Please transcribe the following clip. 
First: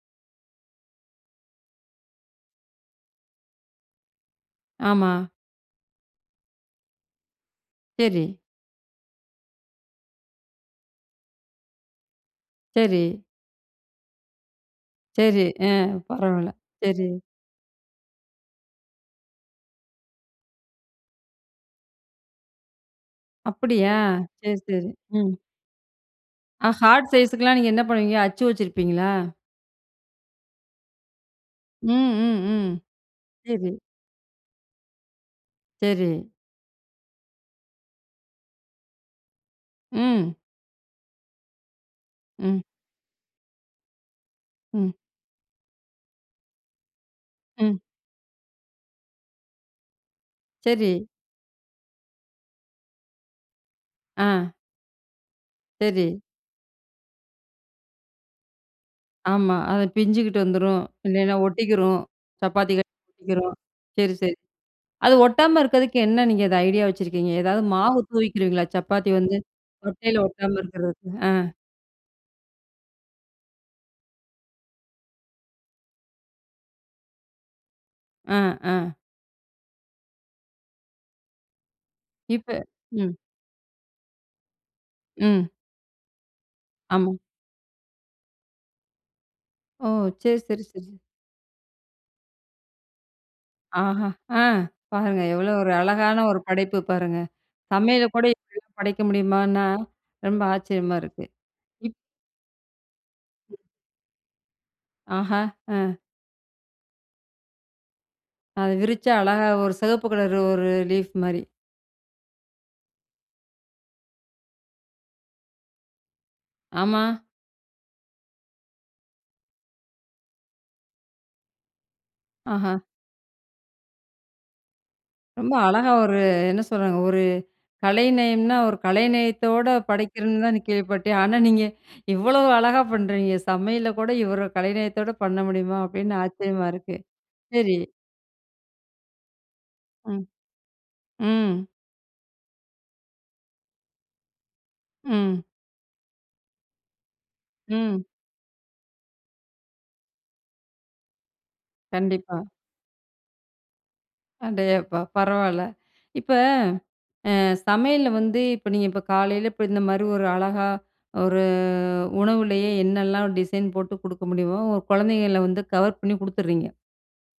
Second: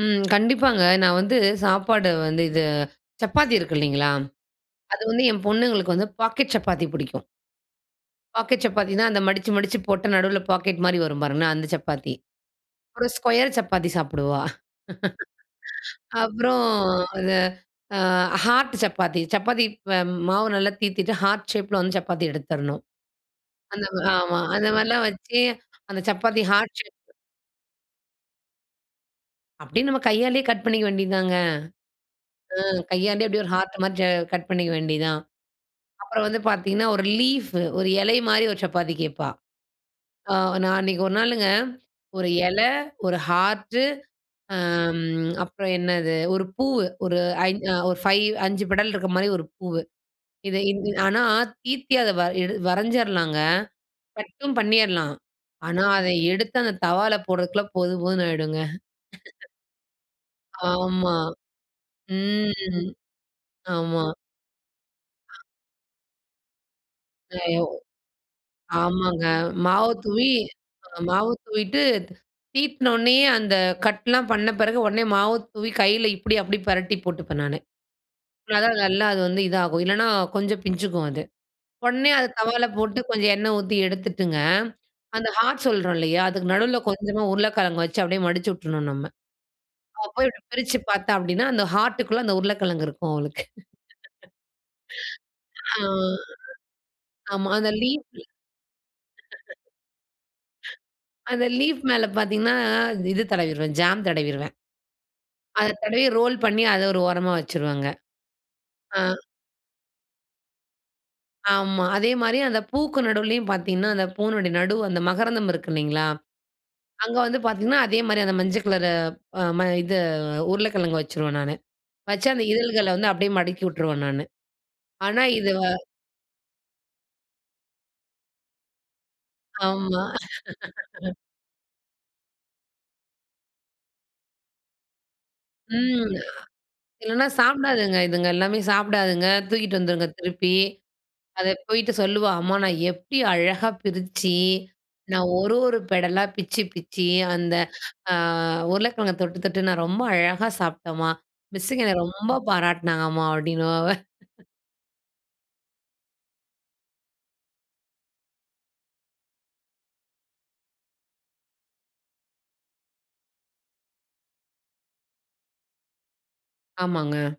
ம். கண்டிப்பாங்க. நான் வந்து சாப்பாடு வந்து இது சப்பாத்தி இருக்கு இல்லங்களா? அது ஆமா. வந்து என் பொண்ணுங்களுக்கு வந்து பாக்கெட் சப்பாத்தி பிடிக்கும். சரி. பாக்கெட் சப்பாத்தினா, அந்த மடுச்சு மடுச்சு போட்டா, நடுவில பாக்கெட் மாரி வரும் பாருங்களேன். அந்த சப்பாத்தி. சரி. ஒரு ஸ்கொயர் சப்பாத்தி சாப்பிடுவா. சரி. ஆ, பரவால்ல. அப்பறம் சரி. இது ஆ, ஹார்ட் சப்பாத்தி. சப்பாத்தி ப்ப மாவு நல்லா தீத்தீட்டு, ஹார்ட் ஷேப்பில வந்து சப்பாத்தி எடுத்தரணும். அந்த அப்படியா! மா ஆமா. சரி, அந்த சரி, மாரிலாம் ம். வச்சு, அந்த சப்பாத்தி ஆ, ஹார்ட் ஷேப் ஹார்ட் சைஸ்க்கெல்லா நீங்க என்ன பண்ணுவீங்க. அச்சு வச்சுருப்பீங்களா? அப்படியே, நம்ம கையாலேயே கட் பண்ணிக்க வேண்டியதுதாங்க. ம். அ, ம். ம். கையாலேயே அப்படியே ஒரு சரி. ஹார்ட் மாரி ஜ கட் பண்ணிக்க வேண்டியது தான். சரி. அப்பறம் வந்து பார்த்தீங்கன்னா, ஒரு லீஃபு ஒரு இலை மாரி ஒரு சப்பாத்தி கேப்பா. ஆ, ம். நான் அன்னைக்கு ஒரு நாளுங்க ஒரு ம். இலை, ஒரு ஹார்டு, ம். ஆம். அப்பறம் என்னது, ஒரு பூவு. ஒரு ஐ அ ம். ஒரு 5 5 பெடல் இருக்கிற மாரி ஒரு பூவு. இதை இந் சரி. ஆனா, தீத்தி அதை வரை எடு வரைஞ்சிறலாங்க. ஆ. கட்டும் பண்ணிறலாம். ஆனா, அதை சரி. எடுத்து அந்த தவால போடறதுக்குள்ள, போதும் போதுன்னு ஆகிடுங்க. ஆமா. அது பிஞ்சுகிட்டு வந்துரும். ஆமா, இல்லைனா, ஒட்டிக்கிரும். சப்பாத்தி கட் ம். ஒட்டிக்கிரும். [unintelligible] ஆமா. சரி, சரி. அது ஒட்டாம இருக்கிறதுக்கு, என்ன நீங்க அது ஐடியா வச்சுருக்கீங்க? எதாவது எயோ மாவு தூவிக்கிருவீங்களா? சப்பாத்தி ஆமாங்க. வந்து மாவ ஒட்டையில, தூவி ஒட்டாம இருக்கிறதுக்கு. ஆ. மாவு தூவிட்டு, தீத்துன உடனேயே அந்த கட்டுல்லாம் பண்ண, பிறகு உடனே மாவ தூவி, கையில இப்படி, அப்படி பெரட்டி போட்டுப்பேன் நானு. ஆ, அதான் ஆ. நல்லா அது வந்து இது ஆகும். இல்லனா, கொஞ்சொ பிஞ்சுக்கும் அது. உடனே அதை இப்ப தவால போட்டு, ம். கொஞ்சோ எண்ணெய் ஊத்தி எடுத்துட்டுங்க, அந்த ம். ஹார்ட் சொல்றோப் இல்லையா? அதுக்கு நடுவுல ஆமா. கொஞ்சமா உருளைக்கிழங்கு வெச்சு அப்படியே மடுச்சு விட்டுறணும் நம்ம. ஓ! அவ போய் சரி, அப்ப‍டி சரி, பிருச்சு சரி. பார்த்தா அப்படினா, அந்த ஹார்ட்க்கு உள்ளே அந்த உருளைக்கிழங்கு இருக்கு அவளுக்கு. ஆஹா! ஆ. பாருங்க. எவ்வளோ ஒரு ஆ, அழகான ஒரு படைப்பு, பாருங்க. ஆமா. அந்த சமையல லீஃப் கூட இப்படி படைக்க முடியுமான்னா, ரொம்ப ஆச்சரியமா இருக்கு. அந்த லீஃப் இப் மேலே பார்த்தீங்கன்னா, ஆ, இது தடவிருவேன், ஜாம் தடவிருவேன். ஆஹா! அதை ஆ. தடவி ரோல் பண்ணி அதை ஒரு ஓரமா வெச்சுருவேங்க. அதை ஆ. விரிச்சா, அழகா ஒரு சிவப்பு கலரு ஒரு லீஃப் மாரி. ஆமா. அதே மாரி அந்த பூக்கு நடுவிலேயும் பார்த்தீங்கன்னா, அந்த பூவு நடு, அந்த மகரந்தம் இருக்கு இல்லைங்களா? ஆமா. அங்க வந்து பார்த்தீங்கன்னா, அதே மாரி அந்த மஞ்சள் கலரு ஆ, ம இது உருளைக்கிழங்கு வெச்சுறுவேன் நானு. வச்சு, அந்த ஆஹா. இதழ்களை வந்து அப்படியே மடக்கி விட்டுருவேன் நானு. ஆனா, ரொம்ப இதுவ அழகா ஒரு என்ன சொல்றாங்க, ஒரு கலைநயம்னா ஒரு கலை நயத்தோட ஆமா. படைக்கிறதுந்தான் கேள்விப்பட்டேன். ஆனா, நீங்க இவ்வளோ அழகா பண்றீங்க! சமையலில கூட இவ்வளோ கலைநயத்தோட பண்ண முடியுமா, ம். அப்படின்னு ஆச்சரியமா இருக்கு. இல்லனா, சரி. சாப்பிடாதுங்க. இதுங்க எல்லாமே சாப்பிடாதுங்க. தூக்கிட்டு வந்துருங்க ம். திருப்பி. அதை ம். போயிட்டு சொல்லுவா, "அம்மா நான் எப்படி அழகா பிருச்சு, நான் ம். ஒரு ஒரு பெடலா பிச்சு பிச்சு, அந்த ம். ஆ, உருளைக்கிழங்கு தொட்டு தொட்டு, நான் ரொம்ப அழகா சாப்பிட்டேன்மா. மிஸ்ஸுங்க என்ன ரொம்ப கண்டிப்பா. பாராட்டினாங்கம்மா," அப்படின்னுவா அவள். அடேயப்பா, பரவால்ல. இப்ப அ சமையல்ல வந்து, இப்ப நீங்க இப்ப காலையில இப்ப இந்த மாரி ஒரு அழகா, ஒரு உணவுலேயே என்னலாம் டிசைன் போட்டு கொடுக்க முடியுமோ, குழந்தைங்கள வந்து கவர் பண்ணி குடுத்துருறீங்க. ஆமாங்க.